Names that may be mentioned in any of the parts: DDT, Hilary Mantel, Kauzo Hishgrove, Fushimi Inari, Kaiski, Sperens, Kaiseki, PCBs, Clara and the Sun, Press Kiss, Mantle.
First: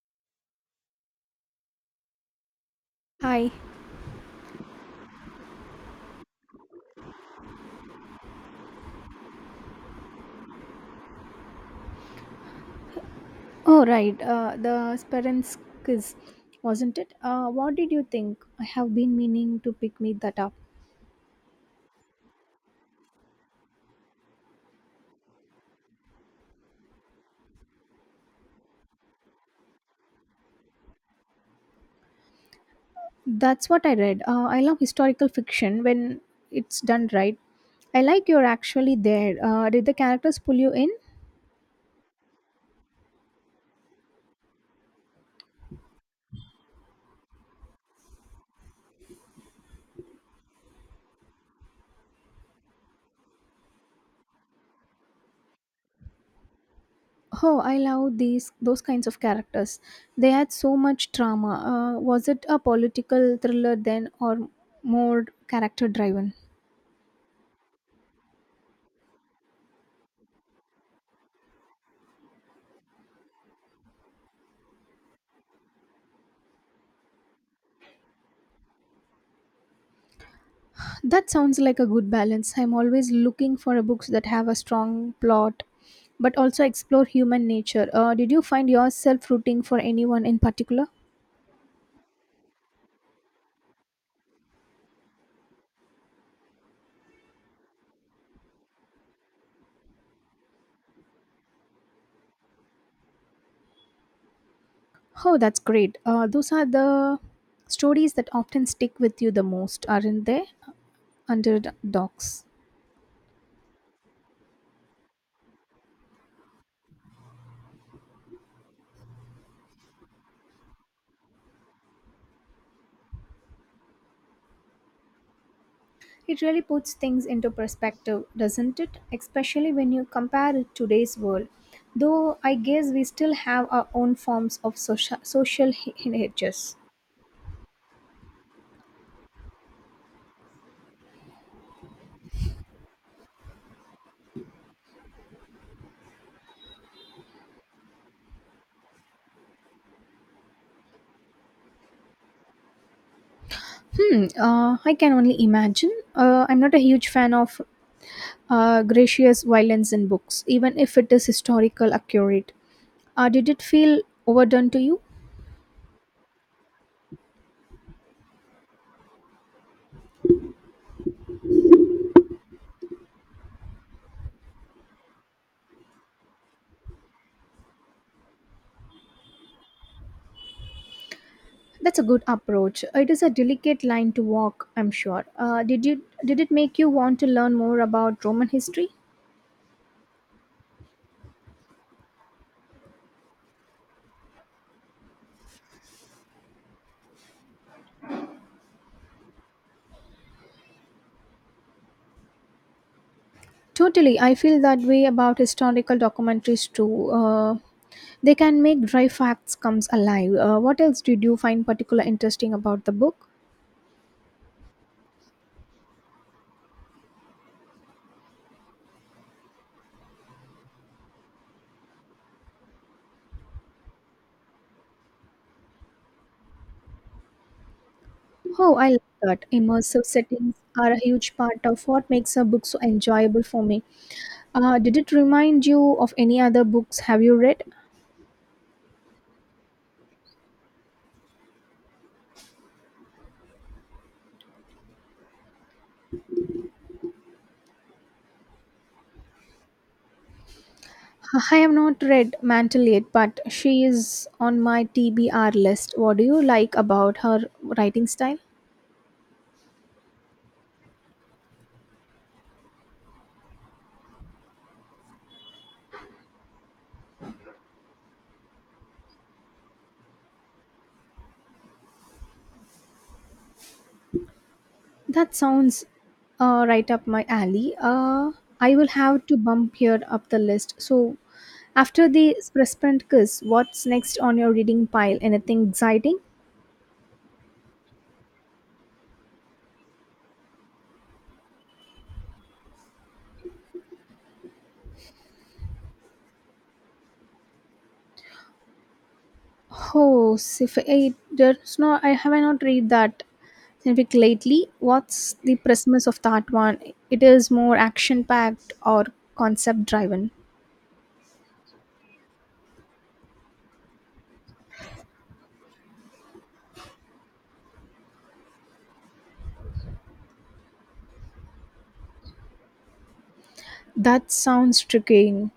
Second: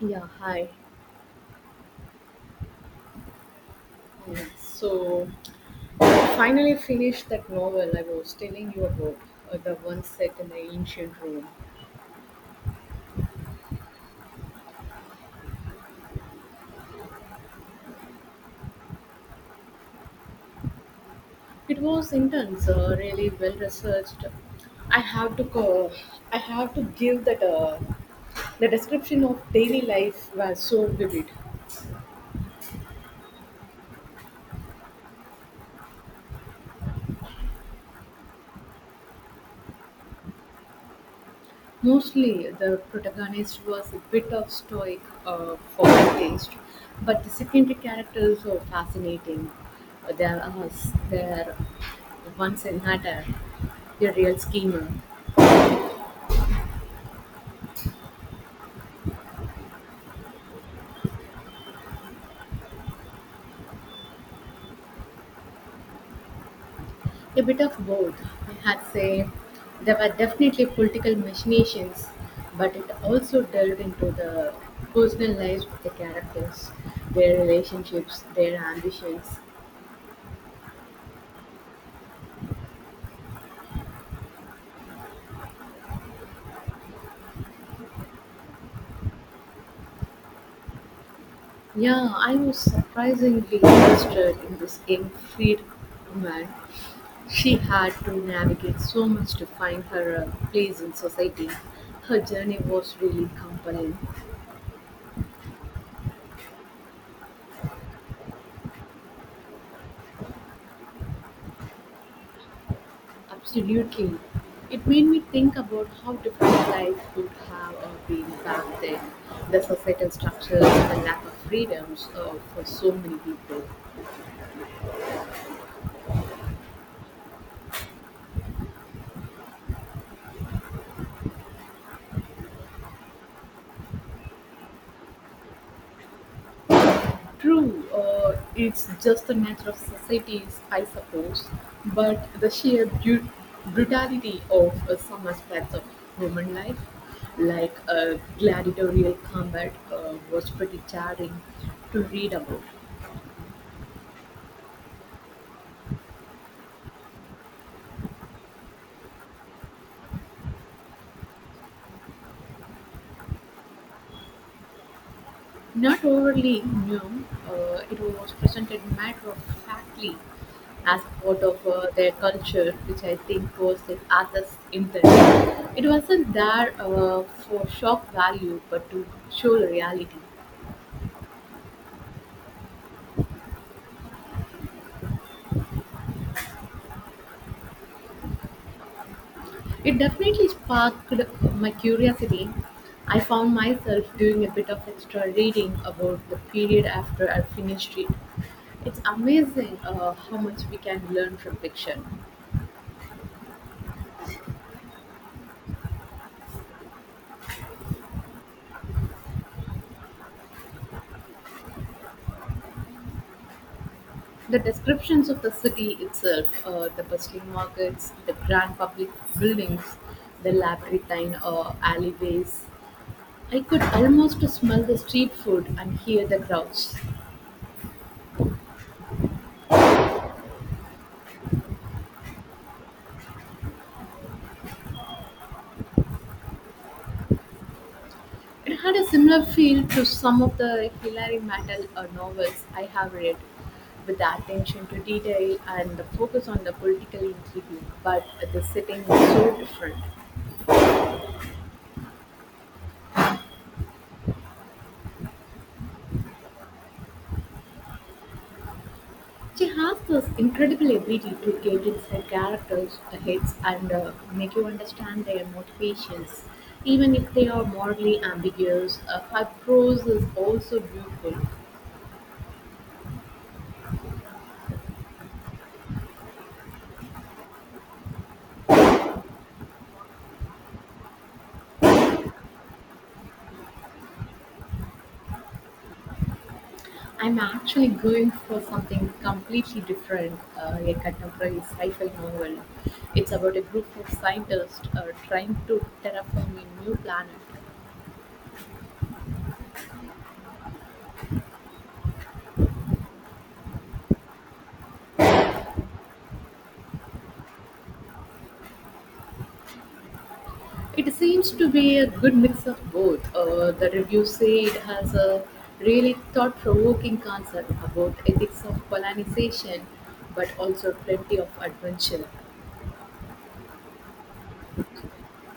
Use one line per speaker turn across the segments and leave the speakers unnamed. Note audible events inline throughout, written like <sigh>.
Yeah, hi.
Hi.
Yeah. So, I finally finished that novel I was telling you about, the one set in the ancient Rome.
Oh, right. The Sperens quiz, wasn't it? What did you think? I have been meaning to pick me that up.
It was intense, really well researched. I have to co- I have to give that the description of daily life was so vivid.
That's what I read. I love historical fiction when it's done right. I like you're actually there. Did the characters pull you in?
Mostly, the protagonist was a bit of stoic for my taste, but the secondary characters are fascinating. There are there Once in Hatter, a real schemer,
Oh, I love these those kinds of characters. They had so much drama. Was it a political thriller then, or more character driven?
a bit of both. I had say there were definitely political machinations, but it also delved into the personal lives of the characters, their relationships, their ambitions.
That sounds like a good balance. I'm always looking for a books that have a strong plot but also explore human nature. Did you find yourself rooting for anyone in particular?
Yeah, I was surprisingly interested in this young freed woman. She had to navigate so much to find her place in society. Her journey was really compelling.
Oh, that's great. Those are the stories that often stick with you the most, aren't they? Underdogs.
Absolutely. It made me think about how different life could have been back then. The societal structures, the lack of freedoms for so many people.
It really puts things into perspective, doesn't it? Especially when you compare it to today's world. Though I guess we still have our own forms of social hedges.
True, it's just the nature of societies, I suppose, but brutality of some aspects of human life, like gladiatorial combat, was pretty jarring to read about.
Hmm. I can only imagine. I'm not a huge fan of gracious violence in books, even if it is historical accurate. Did it feel overdone to you?
Not overly new, it was presented matter of factly as part of their culture, which I think was the author's intent. It wasn't there for shock value, but to show the reality.
That's a good approach. It is a delicate line to walk, I'm sure. Did you did it make you want to learn more about Roman history?
It definitely sparked my curiosity. I found myself doing a bit of extra reading about the period after I finished it. It's amazing how much we can learn from fiction.
Totally, I feel that way about historical documentaries too. They can make dry facts comes alive. What else did you find particular interesting about the book?
The descriptions of the city itself, the bustling markets, the grand public buildings, the labyrinthine alleyways, I could almost smell the street food and hear the crowds.
Oh, I love that. Immersive settings are a huge part of what makes a book so enjoyable for me. Did it remind you of any other books have you read?
It had a similar feel to some of the Hilary Mantel novels I have read, with the attention to detail and the focus on the political intrigue, but the setting was so different.
<laughs> I have not read Mantle yet, but she is on my TBR list. What do you like about her writing style?
She has this incredible ability to get inside characters' heads and make you understand their motivations, even if they are morally ambiguous. Her prose is also beautiful.
That sounds right up my alley. I will have to bump here up the list. So, after the Press Kiss, what's next on your reading pile? Anything exciting?
I'm actually going for something completely different, a contemporary sci-fi novel. It's about a group of scientists trying to terraform a new planet.
Oh, sci-fi. I, there's no, I have not read that scientific lately. What's the premise of that one? It is more action-packed or concept-driven.
It seems to be a good mix of both. The reviews say it has a really thought provoking concept about ethics of colonization, but also plenty of adventure.
That sounds tricky.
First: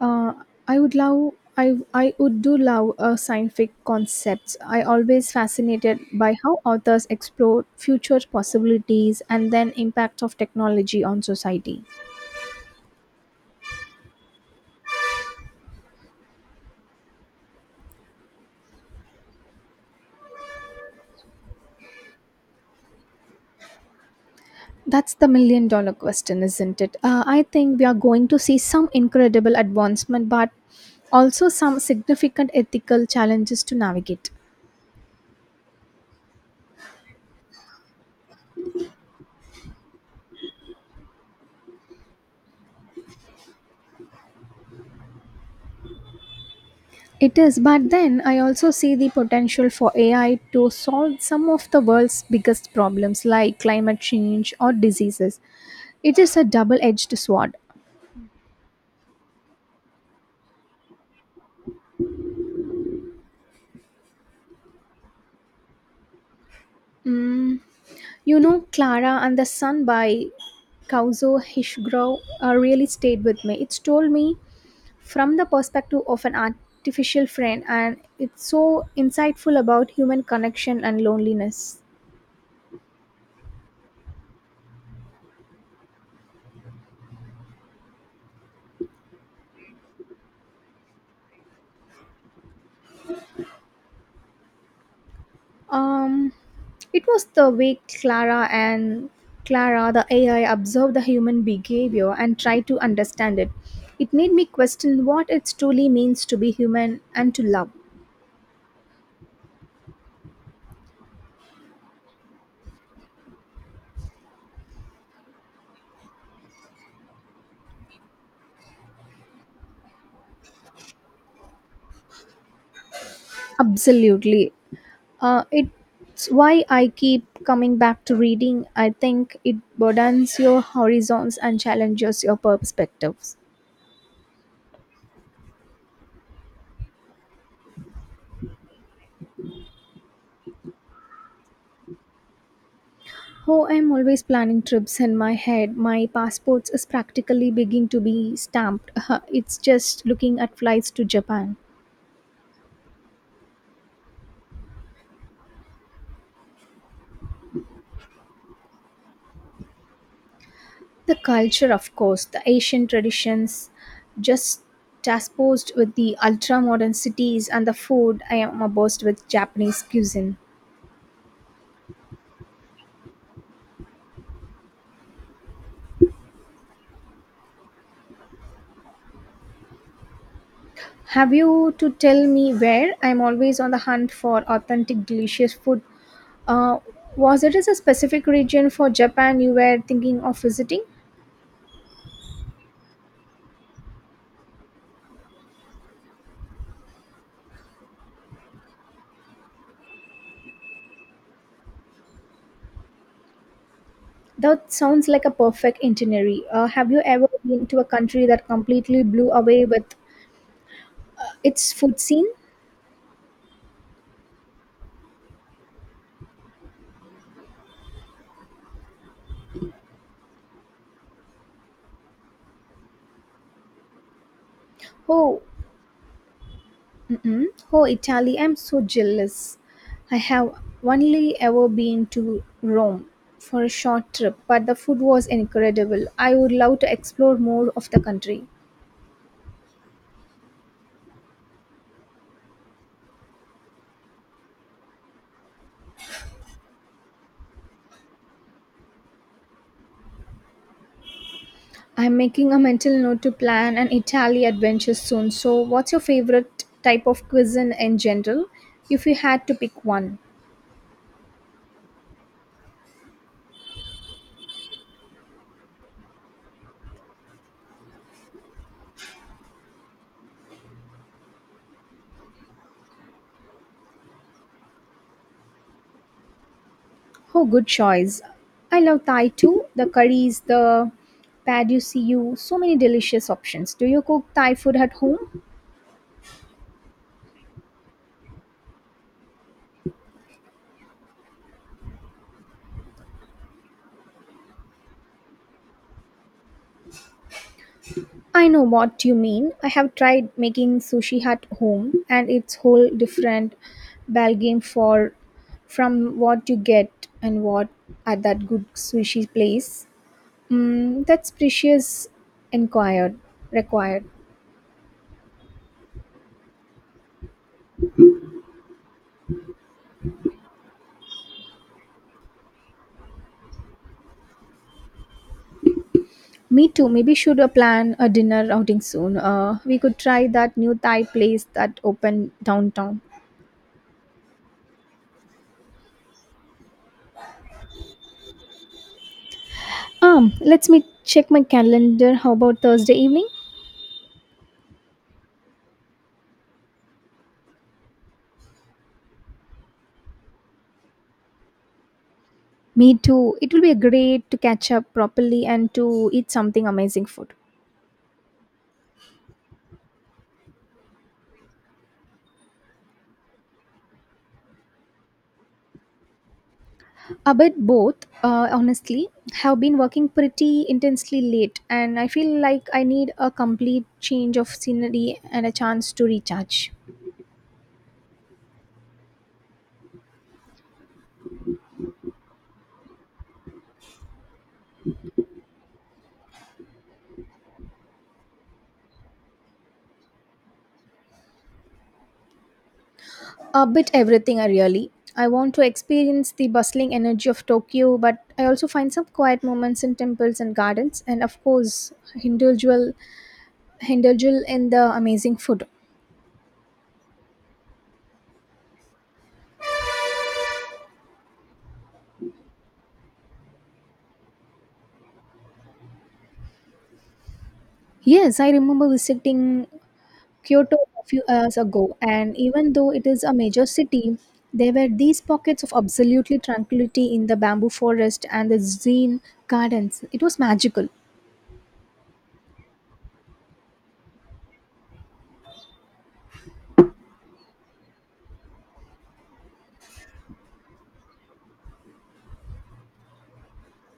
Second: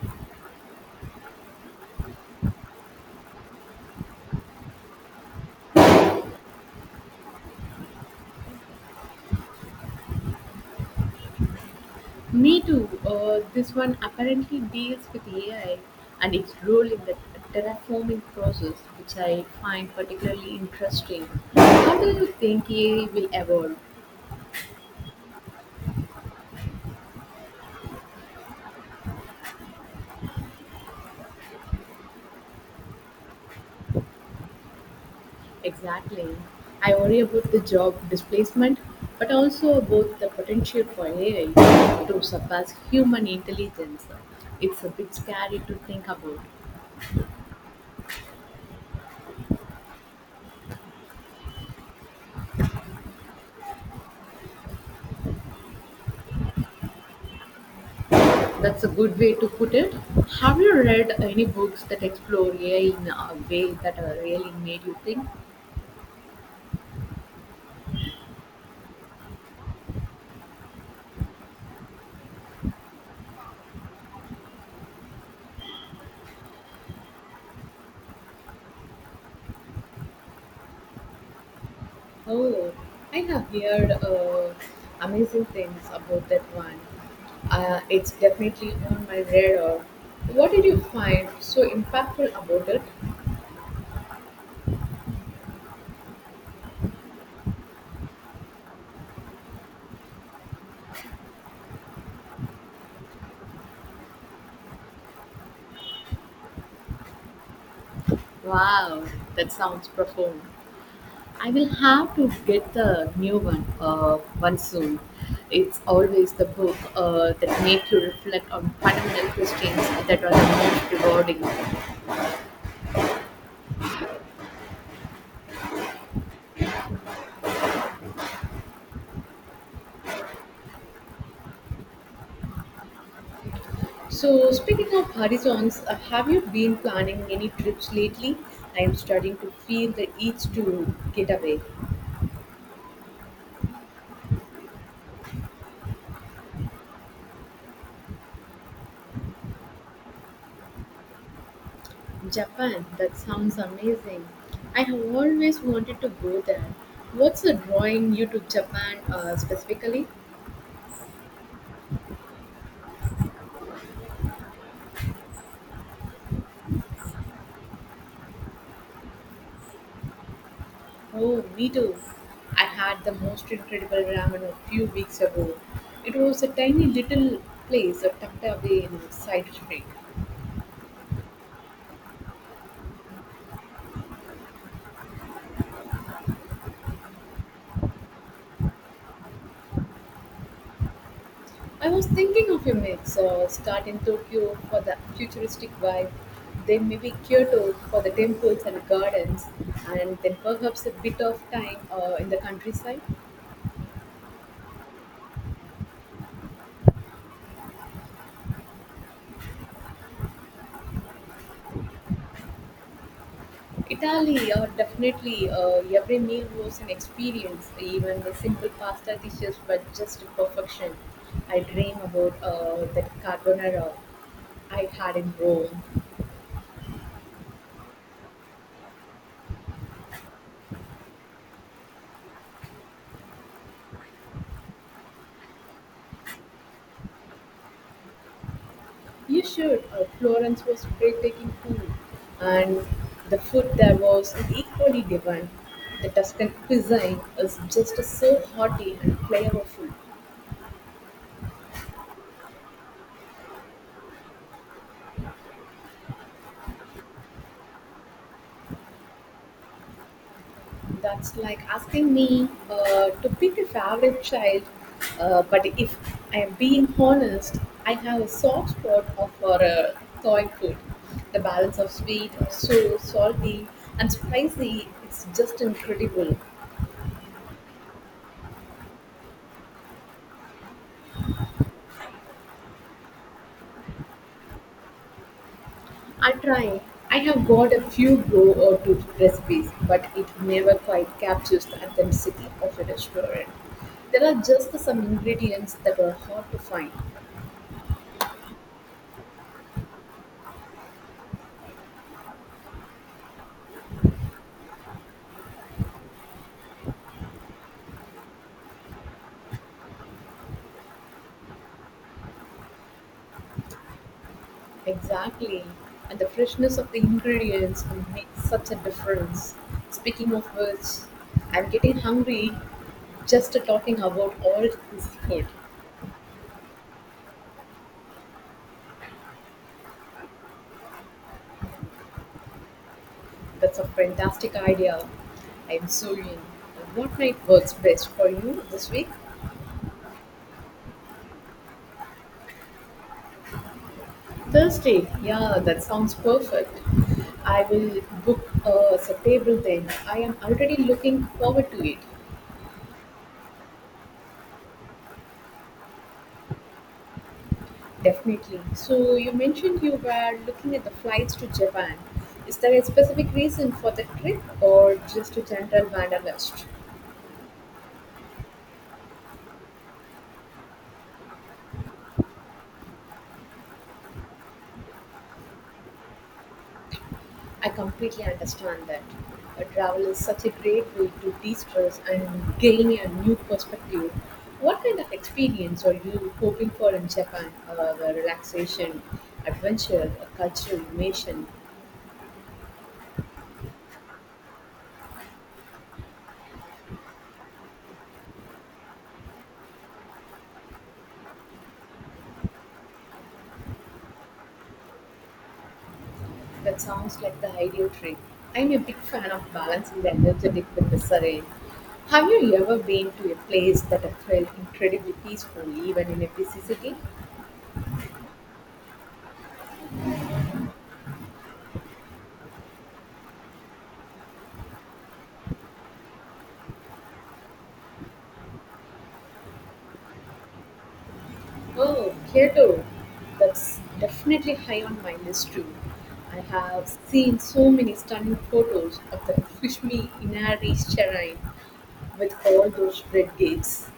Uh, I would do love scientific concepts. I always fascinated by how authors explore future possibilities and then impact of technology on society.
Me too. This one apparently deals with AI and its role in the terraforming process, which I find particularly interesting. How do you think AI will evolve?
That's the million dollar question, isn't it? I think we are going to see some incredible advancement, but also some significant ethical challenges to navigate.
Exactly. I worry about the job displacement, but also about the potential for AI to surpass human intelligence. It's a bit scary to think about.
It is, but then I also see the potential for AI to solve some of the world's biggest problems like climate change or diseases. It is a double edged sword.
That's a good way to put it. Have you read any books that explore AI in a way that really made you think?
Mm, you know, Clara and the Sun by Kauzo Hishgrove really stayed with me. It told me from the perspective of an artificial friend, and it's so insightful about human connection and loneliness.
Oh, I have heard amazing things about that one. It's definitely on my radar. What did you find so impactful about it?
Um, it was the way Clara the AI observed the human behavior and tried to understand it. It made me question what it truly means to be human and to love.
Wow, that sounds profound. I will have to get the new one one soon. It's always the book that makes you reflect on fundamental questions that are the most rewarding.
Absolutely. It's why I keep coming back to reading. I think it broadens your horizons and challenges your perspectives.
So, speaking of horizons, have you been planning any trips lately? I am starting to feel the itch to get away.
Oh, I'm always planning trips in my head. My passport is practically beginning to be stamped. <laughs> It's just looking at flights to Japan.
Japan, that sounds amazing. I have always wanted to go there. What's drawing you to Japan specifically?
The culture, of course, the Asian traditions, just transposed with the ultra modern cities and the food. I am obsessed with Japanese cuisine.
Oh, me too. I had the most incredible ramen a few weeks ago. It was a tiny little place tucked away in a side street.
Have you to tell me where? I'm always on the hunt for authentic, delicious food. Uh, was it a specific region for Japan you were thinking of visiting?
I was thinking of a mix, start in Tokyo for the futuristic vibe, then maybe Kyoto for the temples and gardens, and then perhaps a bit of time in the countryside.
That sounds like a perfect itinerary. Have you ever been to a country that completely blew away with its food scene?
Italy, definitely. Every meal was an experience. Even the simple pasta dishes were just perfection. I dream about that carbonara I had in
Oh,
Rome.
mm-mm. Oh, Italy! I'm so jealous. I have only ever been to Rome for a short trip, but the food was incredible. I would love to explore more of the country.
You should. Florence was breathtaking too, and the food there was equally divine. The Tuscan cuisine is just so hearty and flavorful.
I'm making a mental note to plan an Italy adventure soon. So, what's your favorite type of cuisine in general, if you had to pick one?
That's like asking me to pick a favorite child, but if I am being honest, I have a soft spot for Thai food. The balance of sweet, sour, salty, and spicy is just incredible.
Oh, good choice. I love Thai too. The curries, the pad you see you, so many delicious options. Do you cook Thai food at home?
I try. I have got a few go or two recipes, but it never quite captures the authenticity of a restaurant. There are just some ingredients that are hard to find.
I know what you mean. I have tried making sushi at home and it's whole different ballgame for from what you get and what at that good sushi place. Mm, that's precious inquired required.
Exactly. And the freshness of the ingredients makes such a difference. Speaking of which, I'm getting hungry just talking about all this food.
Me too. Maybe should plan a dinner outing soon. We could try that new Thai place that opened downtown.
That's a fantastic idea. I'm so in. What night works best for you this week?
Let's me check my calendar. How about Thursday evening?
Thursday. Yeah, that sounds perfect. I will book a table then. I am already looking forward to it.
Me too. It will be great to catch up properly and to eat something amazing food.
Definitely. So you mentioned you were looking at the flights to Japan. Is there a specific reason for the trip or just a general wanderlust?
A bit both, honestly, have been working pretty intensely late, and I feel like I need a complete change of scenery and a chance to recharge.
I completely understand that. Travel is such a great way to de-stress and gain a new perspective. What kind of experience are you hoping for in Japan? The relaxation, adventure, a cultural immersion?
A bit everything, I really. I want to experience the bustling energy of Tokyo, but I also find some quiet moments in temples and gardens, and of course, indulgence indulgence in the amazing food.
That sounds like the ideal trip. I'm a big fan of balancing the energetic with the serene. Have you ever been to a place that felt incredibly peaceful even in a busy city?
Yes, I remember visiting Kyoto a few years ago, and even though it is a major city, there were these pockets of absolutely tranquility in the bamboo forest and the zen gardens. It was magical.
Oh, Kyoto. That's definitely high on my list too. I have seen so many stunning photos of the Fushimi Inari shrine with all those red gates.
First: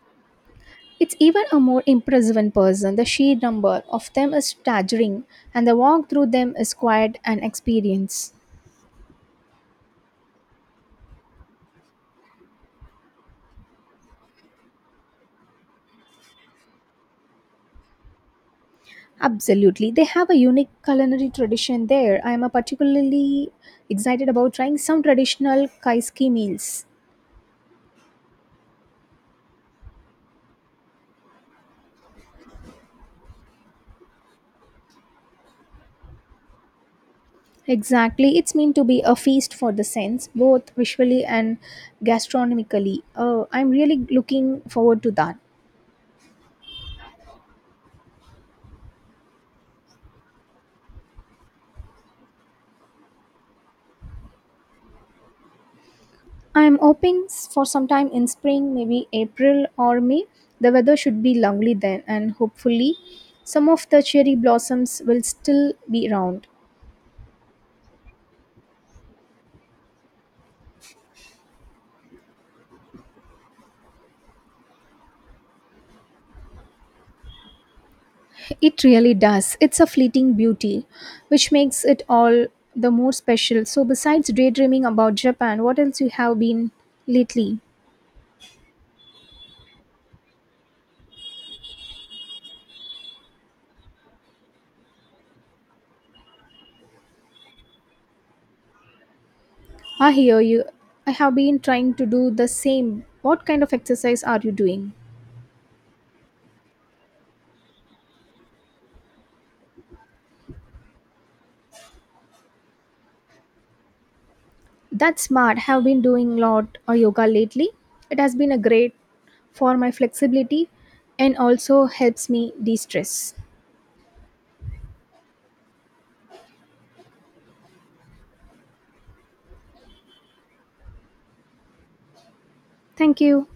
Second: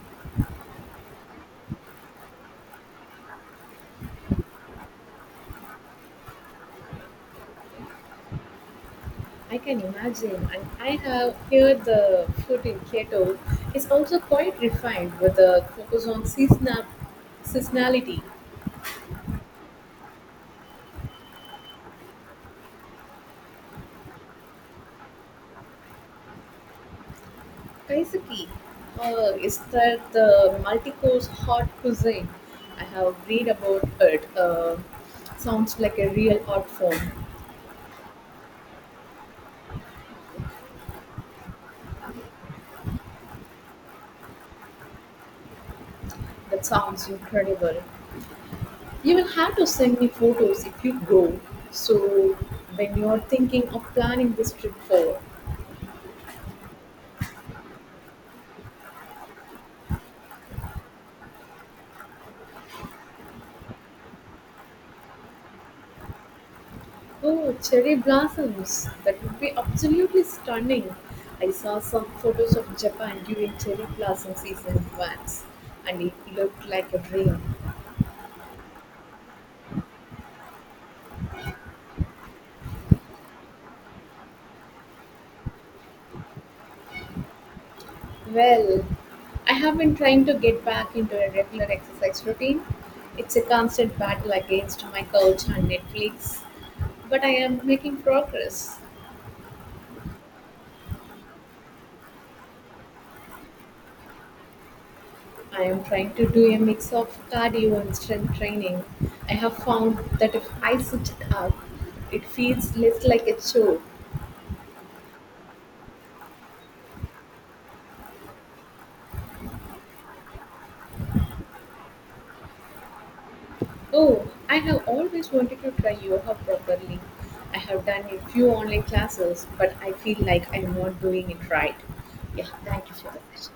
It's even a more impressive in person. The sheer number of them is staggering, and the walk through them is quite an experience.
I can imagine, and I have heard the food in Kyoto is also quite refined with a focus on seasonality.
Absolutely. They have a unique culinary tradition there. I am a particularly excited about trying some traditional Kaiski meals.
Kaiseki is that the multi-course hot cuisine I have read about it. Sounds like a real art form.
Exactly. It's meant to be a feast for the sense, both visually and gastronomically. I'm really looking forward to that.
That sounds incredible. You will have to send me photos if you go. So when you are thinking of planning this trip forward.
For sometime in spring, maybe April or May. The weather should be lovely then, and hopefully, some of the cherry blossoms will still be around.
Oh, cherry blossoms. That would be absolutely stunning. I saw some photos of Japan during cherry blossom season once, and it looked like a dream.
It really does. It's a fleeting beauty, which makes it all the more special. So, besides daydreaming about Japan, what else you have been lately?
Well, I have been trying to get back into a regular exercise routine. It's a constant battle against my couch and Netflix, but I am making progress.
I hear you. I have been trying to do the same. What kind of exercise are you doing?
I am trying to do a mix of cardio and strength training. I have found that if I switch it up, it feels less like a chore.
That's smart. Have been doing a lot of yoga lately. It has been a great for my flexibility and also helps me de-stress.
Oh, I have always wanted to try yoga properly. I have done a few online classes, but I feel like I'm not doing it right. Yeah, thank you for the
Thank you.
question.